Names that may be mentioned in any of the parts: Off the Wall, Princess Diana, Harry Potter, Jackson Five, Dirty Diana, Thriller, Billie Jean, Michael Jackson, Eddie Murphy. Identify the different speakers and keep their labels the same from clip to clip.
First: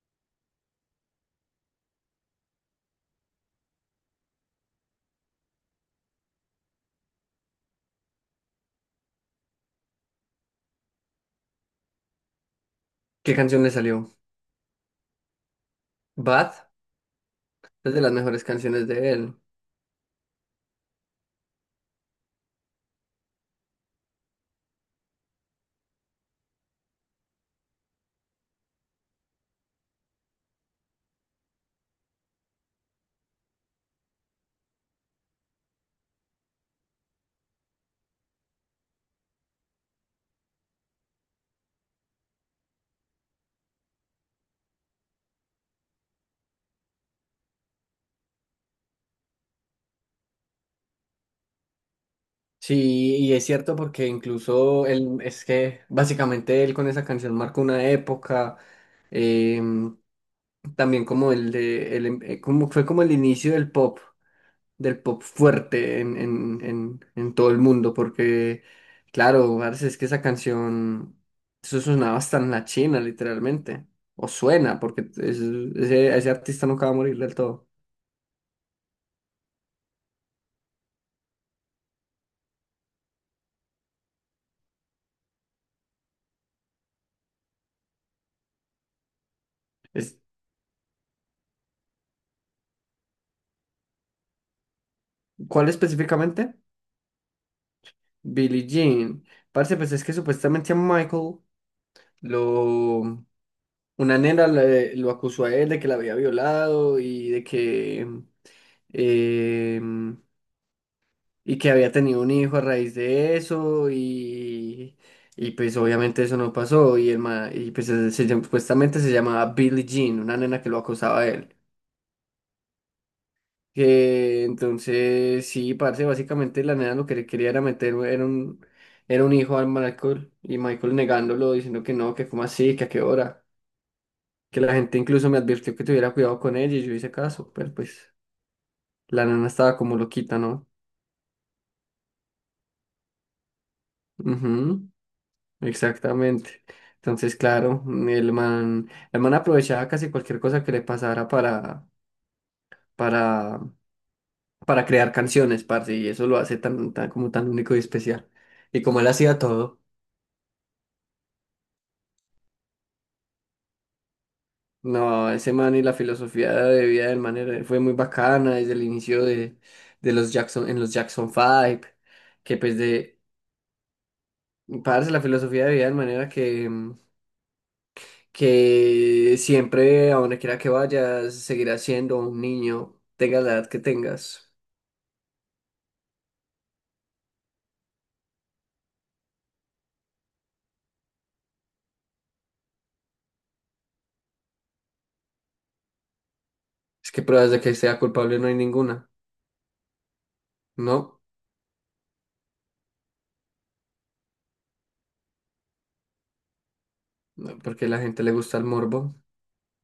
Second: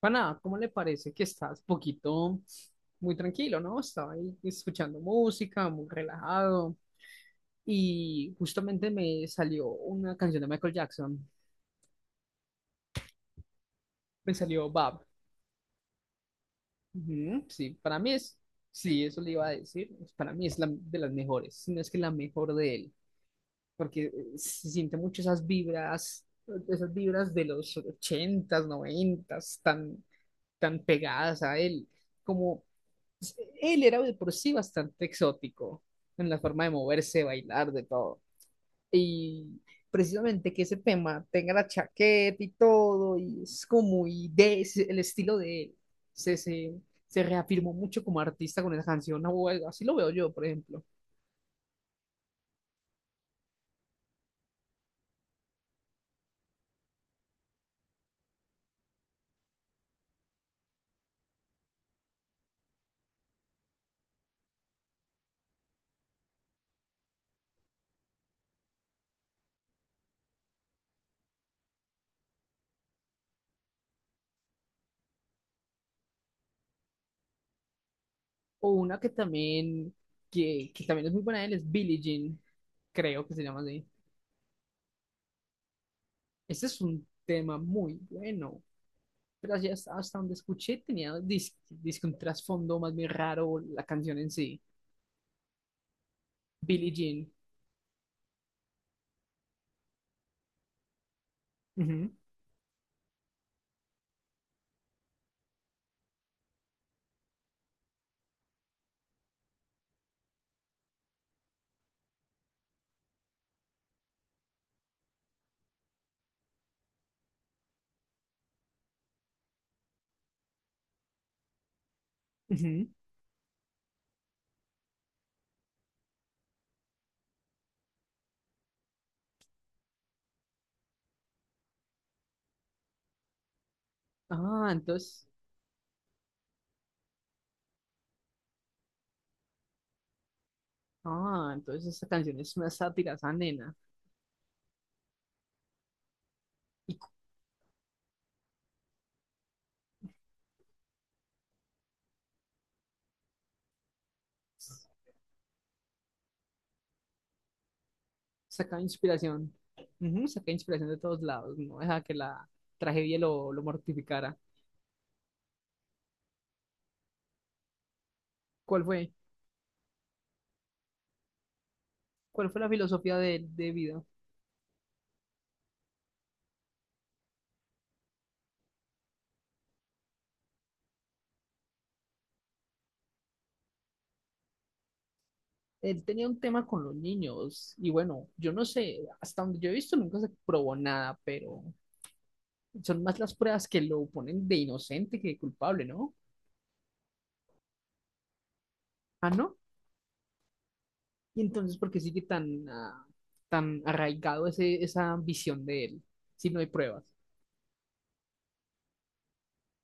Speaker 1: Pana, ¿cómo le parece que estás poquito muy tranquilo, no? Estaba ahí escuchando música, muy relajado, y justamente me salió una canción de Michael Jackson.
Speaker 2: ¿Qué canción le salió?
Speaker 1: Me salió Bob.
Speaker 2: Bad
Speaker 1: Ujú. Sí,
Speaker 2: es
Speaker 1: para
Speaker 2: de las
Speaker 1: mí es...
Speaker 2: mejores canciones
Speaker 1: Sí,
Speaker 2: de
Speaker 1: eso le
Speaker 2: él.
Speaker 1: iba a decir, pues, para mí es la de las mejores, si no es que la mejor de él, porque se siente mucho esas vibras de los ochentas, noventas, tan pegadas a él, como pues, él era de por sí bastante exótico en la forma de moverse, bailar, de todo. Y precisamente que ese tema tenga la chaqueta y todo, y es como muy de es el estilo de él. Se, se, se reafirmó mucho como artista con esa canción, o algo así lo veo yo, por ejemplo.
Speaker 2: Sí, y es cierto porque incluso él, es que básicamente él con esa canción marcó una época, em, también como el de, el em- como fue como el inicio del pop fuerte en todo el mundo, porque claro, parce, es que esa canción, eso sonaba hasta en la China literalmente, o suena, porque ese, ese artista nunca va a morir del todo.
Speaker 1: O una que también, que también es muy buena de él es Billie Jean, creo que se llama así. Este es un tema muy bueno. Pero así hasta
Speaker 2: Es-
Speaker 1: donde escuché tenía disque un trasfondo más bien raro la canción en sí.
Speaker 2: ¿Cuál específicamente?
Speaker 1: Billie Jean.
Speaker 2: Billie Jean. Parce, pues es que supuestamente a Michael
Speaker 1: Ujú,
Speaker 2: lo... Una nena lo acusó a él de que la había violado y de que... em, y que había tenido un hijo a raíz de eso y... Y pues obviamente eso no pasó y, y pues supuestamente se llamaba Billie Jean, una nena que lo acusaba a él.
Speaker 1: ujú.
Speaker 2: Entonces, sí, parce, básicamente la nena lo que le quería era meter era un hijo al Michael y Michael negándolo, diciendo que no, que cómo así, que a qué hora. Que
Speaker 1: Ah,
Speaker 2: la gente
Speaker 1: entonces,
Speaker 2: incluso me advirtió que tuviera cuidado con ella y yo hice caso, pero pues la nena estaba como loquita, ¿no?
Speaker 1: ah, entonces esta canción es una sátira a esa nena.
Speaker 2: Ujú, exactamente.
Speaker 1: y cu-
Speaker 2: Entonces, claro, el man aprovechaba casi cualquier cosa que le pasara para, para crear canciones, parce, y eso lo hace como tan único y especial.
Speaker 1: Saca
Speaker 2: Y como él hacía
Speaker 1: inspiración.
Speaker 2: todo.
Speaker 1: Ujú, saca inspiración de todos lados, no deja que la tragedia lo mortificara.
Speaker 2: No, ese man y la filosofía de vida del man fue muy bacana desde el
Speaker 1: ¿Cuál fue?
Speaker 2: inicio de los Jackson, en los Jackson Five
Speaker 1: ¿Cuál
Speaker 2: que
Speaker 1: fue la
Speaker 2: pues
Speaker 1: filosofía
Speaker 2: de,
Speaker 1: de vida?
Speaker 2: parce, la filosofía de vida de manera que, que siempre, a donde quiera que vayas, seguirás siendo un niño, tengas la edad que tengas.
Speaker 1: Él tenía un tema con los niños y bueno, yo no sé, hasta donde yo he visto nunca se probó nada, pero... Son más las pruebas que lo ponen de inocente que de culpable, ¿no?
Speaker 2: Es que pruebas de que sea culpable no hay ninguna,
Speaker 1: Ah, ¿no?
Speaker 2: ¿no?
Speaker 1: Y entonces, ¿por qué sigue tan arraigado esa visión de él si no hay pruebas?
Speaker 2: No, porque a la gente le gusta el morbo.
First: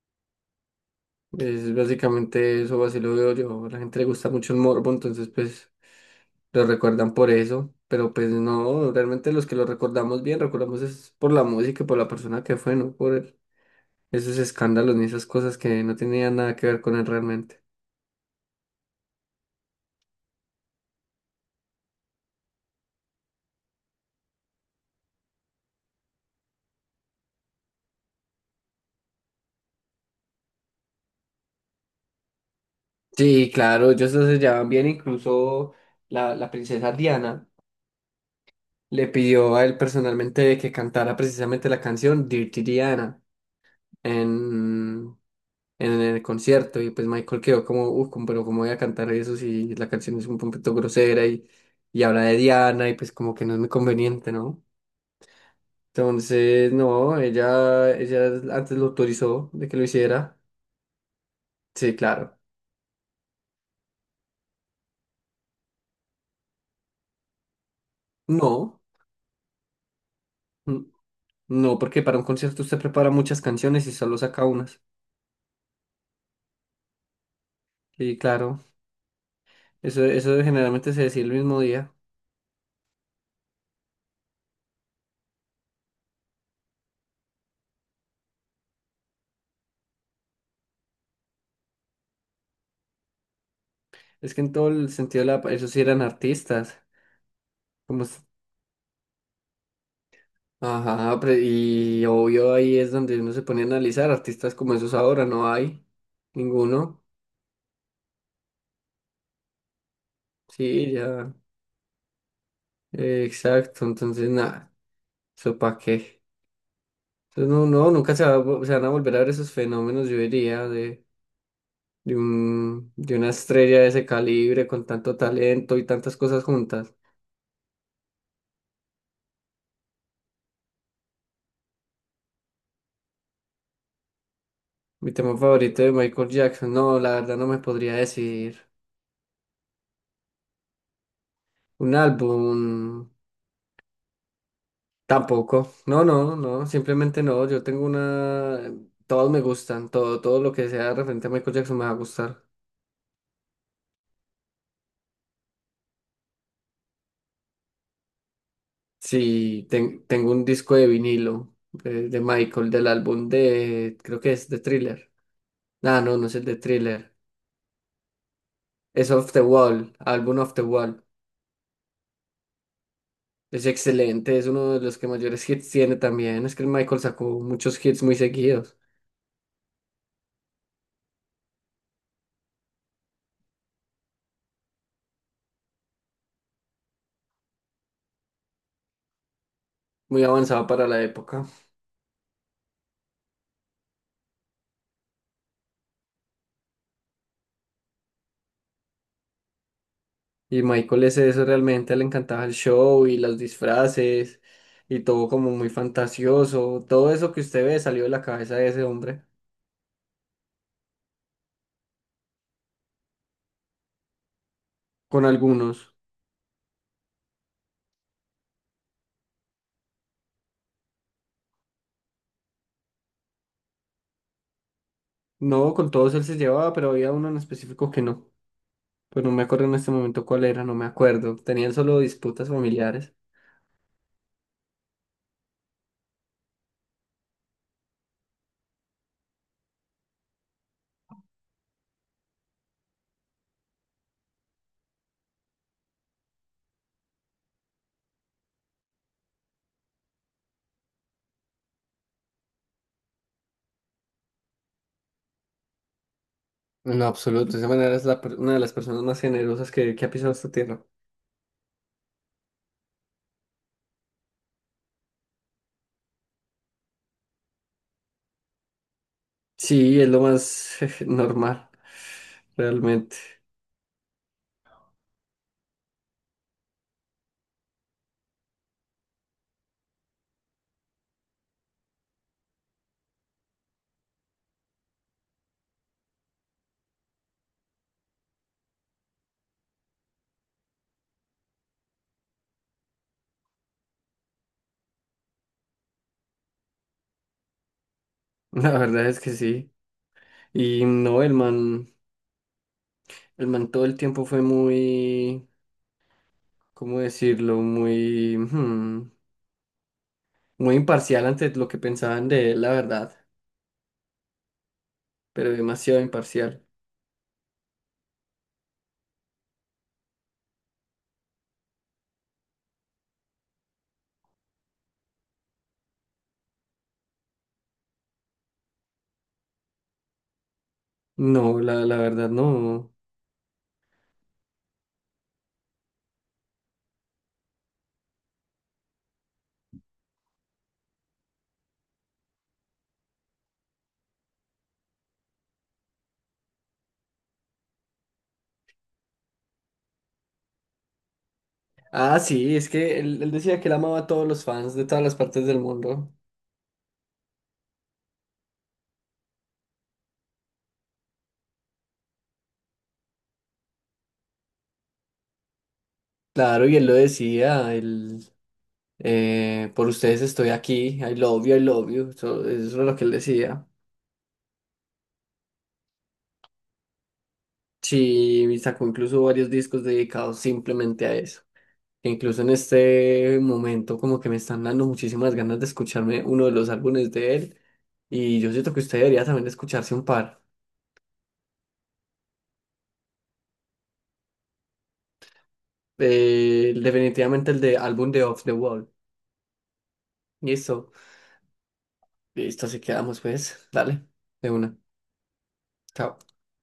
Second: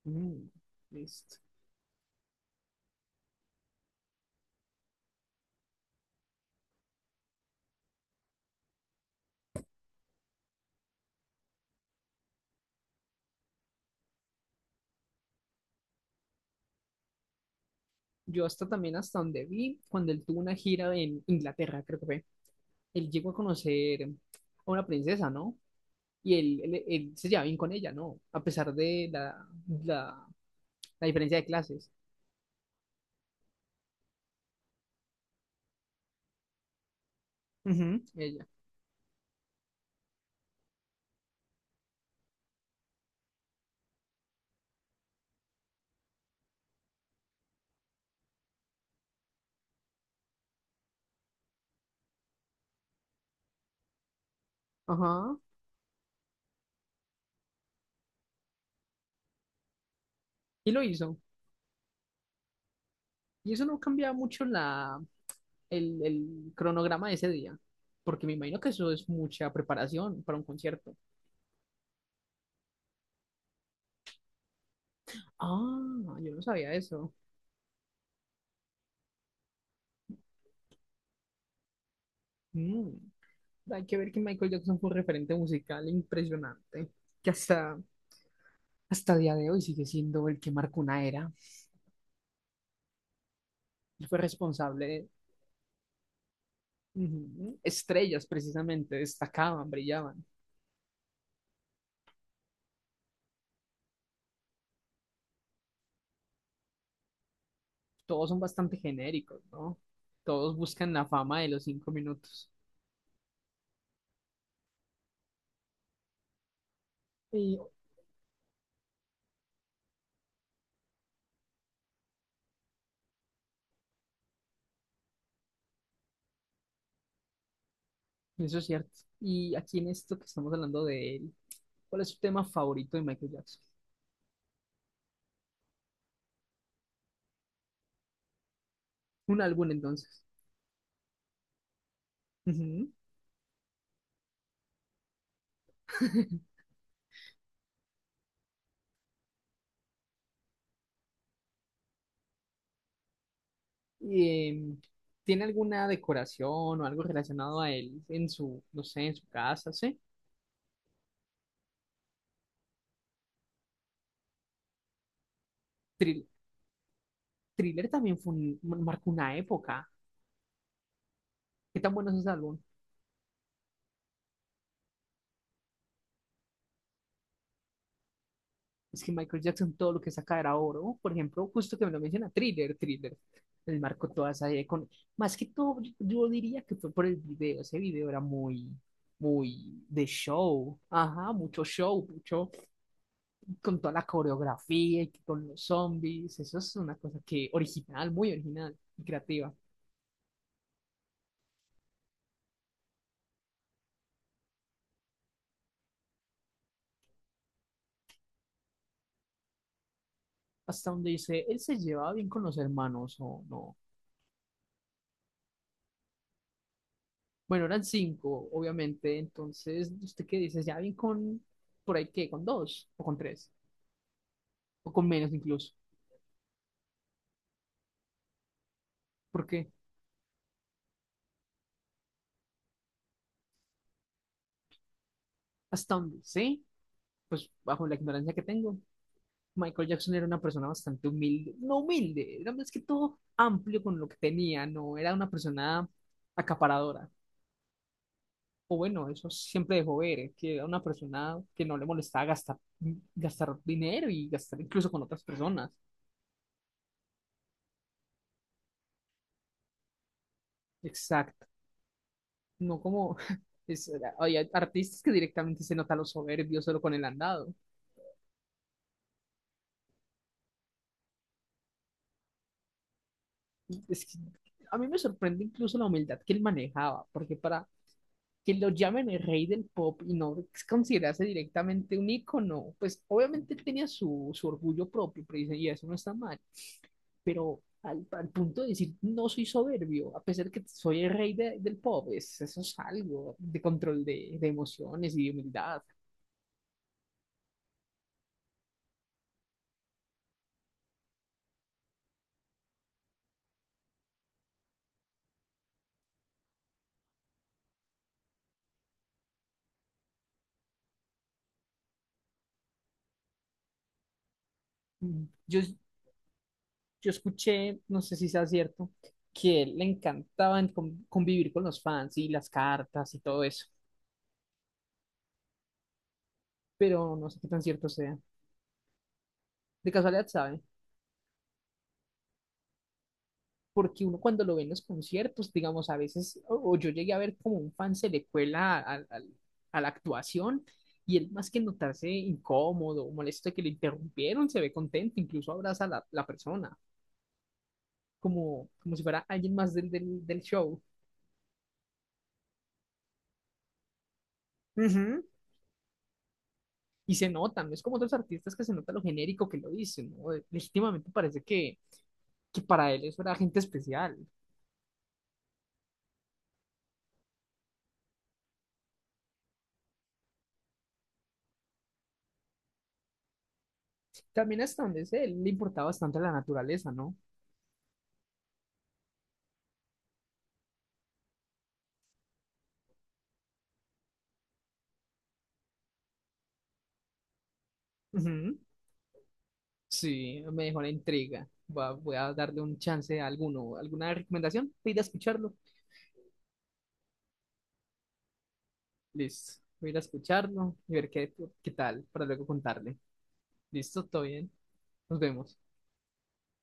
Speaker 1: Mm, listo.
Speaker 2: Es básicamente eso, así lo veo yo. A la gente le gusta mucho el morbo, entonces pues... lo recuerdan por eso, pero pues no, realmente los que lo recordamos bien, recordamos es por la música y por la persona que fue, no por el- esos escándalos ni esas cosas que no tenían nada que ver con él realmente.
Speaker 1: Yo hasta también hasta donde vi, cuando él tuvo una gira en Inglaterra, creo que fue, él llegó a conocer a una princesa, ¿no? Y él se llevaba bien con ella, ¿no? A pesar de la, la diferencia de clases.
Speaker 2: Sí, claro, ellos se llevaban bien, incluso la princesa Diana
Speaker 1: Ujú, ella.
Speaker 2: le pidió a él personalmente que cantara precisamente la canción Dirty Diana. en, en el concierto y pues Michael quedó como, uff, pero cómo voy a cantar eso si la canción es un poquito grosera y habla de Diana y pues como que no es muy conveniente, ¿no?
Speaker 1: Ajá.
Speaker 2: Entonces, no, ella antes lo autorizó de que lo hiciera.
Speaker 1: Y lo hizo.
Speaker 2: Sí, claro.
Speaker 1: Y eso no cambia mucho el cronograma de ese día, porque me imagino que
Speaker 2: No,
Speaker 1: eso es mucha preparación para un
Speaker 2: n-
Speaker 1: concierto.
Speaker 2: no, porque para un concierto usted prepara muchas canciones y solo saca unas.
Speaker 1: Ah, yo no sabía eso.
Speaker 2: Sí, claro. Eso generalmente se decía el mismo día.
Speaker 1: Mm. Hay que ver que Michael Jackson fue un referente musical impresionante, que hasta día de hoy sigue siendo el que marcó una era. Él fue
Speaker 2: Es que en todo
Speaker 1: responsable
Speaker 2: el
Speaker 1: de...
Speaker 2: sentido de la... Esos sí eran artistas.
Speaker 1: Ujú,
Speaker 2: Como
Speaker 1: estrellas, precisamente, destacaban, brillaban.
Speaker 2: ajá, y obvio ahí es donde uno se pone a analizar artistas como esos ahora, no hay ninguno.
Speaker 1: Todos son bastante genéricos, ¿no? Todos buscan
Speaker 2: Sí,
Speaker 1: la
Speaker 2: ya,
Speaker 1: fama de los 5 minutos.
Speaker 2: exacto, entonces nada, eso para qué. Entonces
Speaker 1: Y
Speaker 2: nunca se van a volver a ver esos fenómenos, yo diría, de, de una estrella de ese calibre con tanto talento y tantas cosas juntas.
Speaker 1: eso es cierto. Y aquí en esto que estamos hablando de él, ¿cuál es su tema favorito de Michael Jackson?
Speaker 2: Mi tema favorito de Michael Jackson, no, la verdad no me podría decir.
Speaker 1: Un álbum entonces.
Speaker 2: Un
Speaker 1: Ujú.
Speaker 2: álbum, tampoco, no, simplemente no, yo tengo una, todos me gustan, todo, todo lo que sea referente a Michael Jackson me va a gustar.
Speaker 1: Y, ¿tiene alguna decoración o algo relacionado a él en su, no sé, en su
Speaker 2: Sí,
Speaker 1: casa? ¿Sí?
Speaker 2: tengo un disco de vinilo de Michael, del álbum de, creo que es de Thriller. Ah, no,
Speaker 1: Thrill-
Speaker 2: no es el de Thriller,
Speaker 1: Thriller también marcó
Speaker 2: es Off
Speaker 1: una
Speaker 2: the
Speaker 1: época.
Speaker 2: Wall, álbum Off the Wall.
Speaker 1: ¿Qué tan bueno es ese álbum?
Speaker 2: Es excelente, es uno de los que mayores hits tiene también, es que el Michael sacó muchos hits muy seguidos,
Speaker 1: Es que Michael Jackson todo lo que saca era oro. Por ejemplo, justo que me lo menciona, Thriller, Thriller. Él marcó toda esa idea con... Más que todo, yo diría que fue por el video. Ese video era muy, muy de
Speaker 2: muy avanzado
Speaker 1: show.
Speaker 2: para la
Speaker 1: Ajá,
Speaker 2: época.
Speaker 1: mucho show, mucho... con toda la coreografía y con los zombies. Eso es una cosa que original, muy original y creativa.
Speaker 2: Y Michael es eso, realmente le encantaba el show y los disfraces y todo como muy fantasioso. Todo eso que usted ve salió de la cabeza de ese hombre.
Speaker 1: Hasta donde dice, él se llevaba bien con los hermanos o no.
Speaker 2: Con algunos.
Speaker 1: Bueno, eran cinco, obviamente. Entonces, ¿usted qué dice? ¿Ya bien con, por ahí qué, con dos o con tres? O con menos incluso,
Speaker 2: No, con todos él se llevaba, pero había uno en específico que no. Pues no me acuerdo
Speaker 1: porque
Speaker 2: en este momento cuál era, no me acuerdo. Tenían solo disputas familiares.
Speaker 1: hasta donde sé, pues bajo la ignorancia que tengo, Michael Jackson era una persona bastante humilde, no humilde, era más que todo amplio con lo que tenía, no era una persona acaparadora. O bueno, eso siempre dejó ver, que era una persona que no le molestaba gastar, gastar dinero y gastar incluso con otras personas.
Speaker 2: En absoluto, de esa manera es una de las personas más generosas que ha pisado esta tierra.
Speaker 1: Exacto. No como es- hay artistas que directamente se nota los soberbios solo con el andado.
Speaker 2: Sí, es lo más normal, realmente.
Speaker 1: Es que a mí me sorprende incluso la humildad que él manejaba, porque para que lo llamen el rey del pop y no considerarse directamente un ícono, pues obviamente él tenía su orgullo propio, pero dice, y eso no está mal, pero al punto de decir, no soy soberbio, a pesar de que soy el rey del pop, es, eso es algo de control de, emociones y de humildad.
Speaker 2: La verdad es que sí. Y no, el man. El man todo el tiempo fue muy, ¿cómo decirlo? Muy, muy imparcial ante lo que pensaban de él, la verdad, pero
Speaker 1: Yo,
Speaker 2: demasiado imparcial.
Speaker 1: yo escuché, no sé si sea cierto, que él le encantaba en convivir con los fans y las cartas y todo eso. Pero no sé qué tan cierto sea. De casualidad, ¿sabe?
Speaker 2: No, la verdad no.
Speaker 1: Porque uno cuando lo ve en los conciertos, digamos, a veces, o yo llegué a ver como un fan se le cuela a la actuación y él más que notarse incómodo o molesto de que le interrumpieron, se ve contento, incluso abraza a la persona, como si fuera alguien más del show.
Speaker 2: Ah, sí, es que él decía que él amaba a todos los fans de todas las
Speaker 1: Ujú.
Speaker 2: partes del mundo.
Speaker 1: Y se nota, no es como otros artistas que se nota lo genérico que lo dicen, ¿no? Legítimamente parece que para él eso era gente especial.
Speaker 2: Claro, y él lo decía, él, por ustedes estoy aquí, I love you, eso era lo que él decía.
Speaker 1: También hasta donde sé, él le importaba bastante la naturaleza, ¿no?
Speaker 2: Sí, y sacó incluso varios discos dedicados simplemente a eso, que incluso en este momento como que me están dando muchísimas ganas de escucharme uno de los álbumes de él y yo
Speaker 1: Ujú.
Speaker 2: siento que usted debería también escucharse un par.
Speaker 1: Sí, me dejó la intriga. Voy a darle un chance a alguno. ¿Alguna recomendación? Voy a ir a escucharlo.
Speaker 2: Definitivamente el de álbum de Off the Wall.
Speaker 1: Listo. Voy a ir a escucharlo y
Speaker 2: Listo,
Speaker 1: ver qué tal para luego
Speaker 2: listo, así
Speaker 1: contarle.
Speaker 2: quedamos pues.
Speaker 1: Listo,
Speaker 2: Dale,
Speaker 1: todo
Speaker 2: de
Speaker 1: bien.
Speaker 2: una.
Speaker 1: Nos vemos.
Speaker 2: Chao.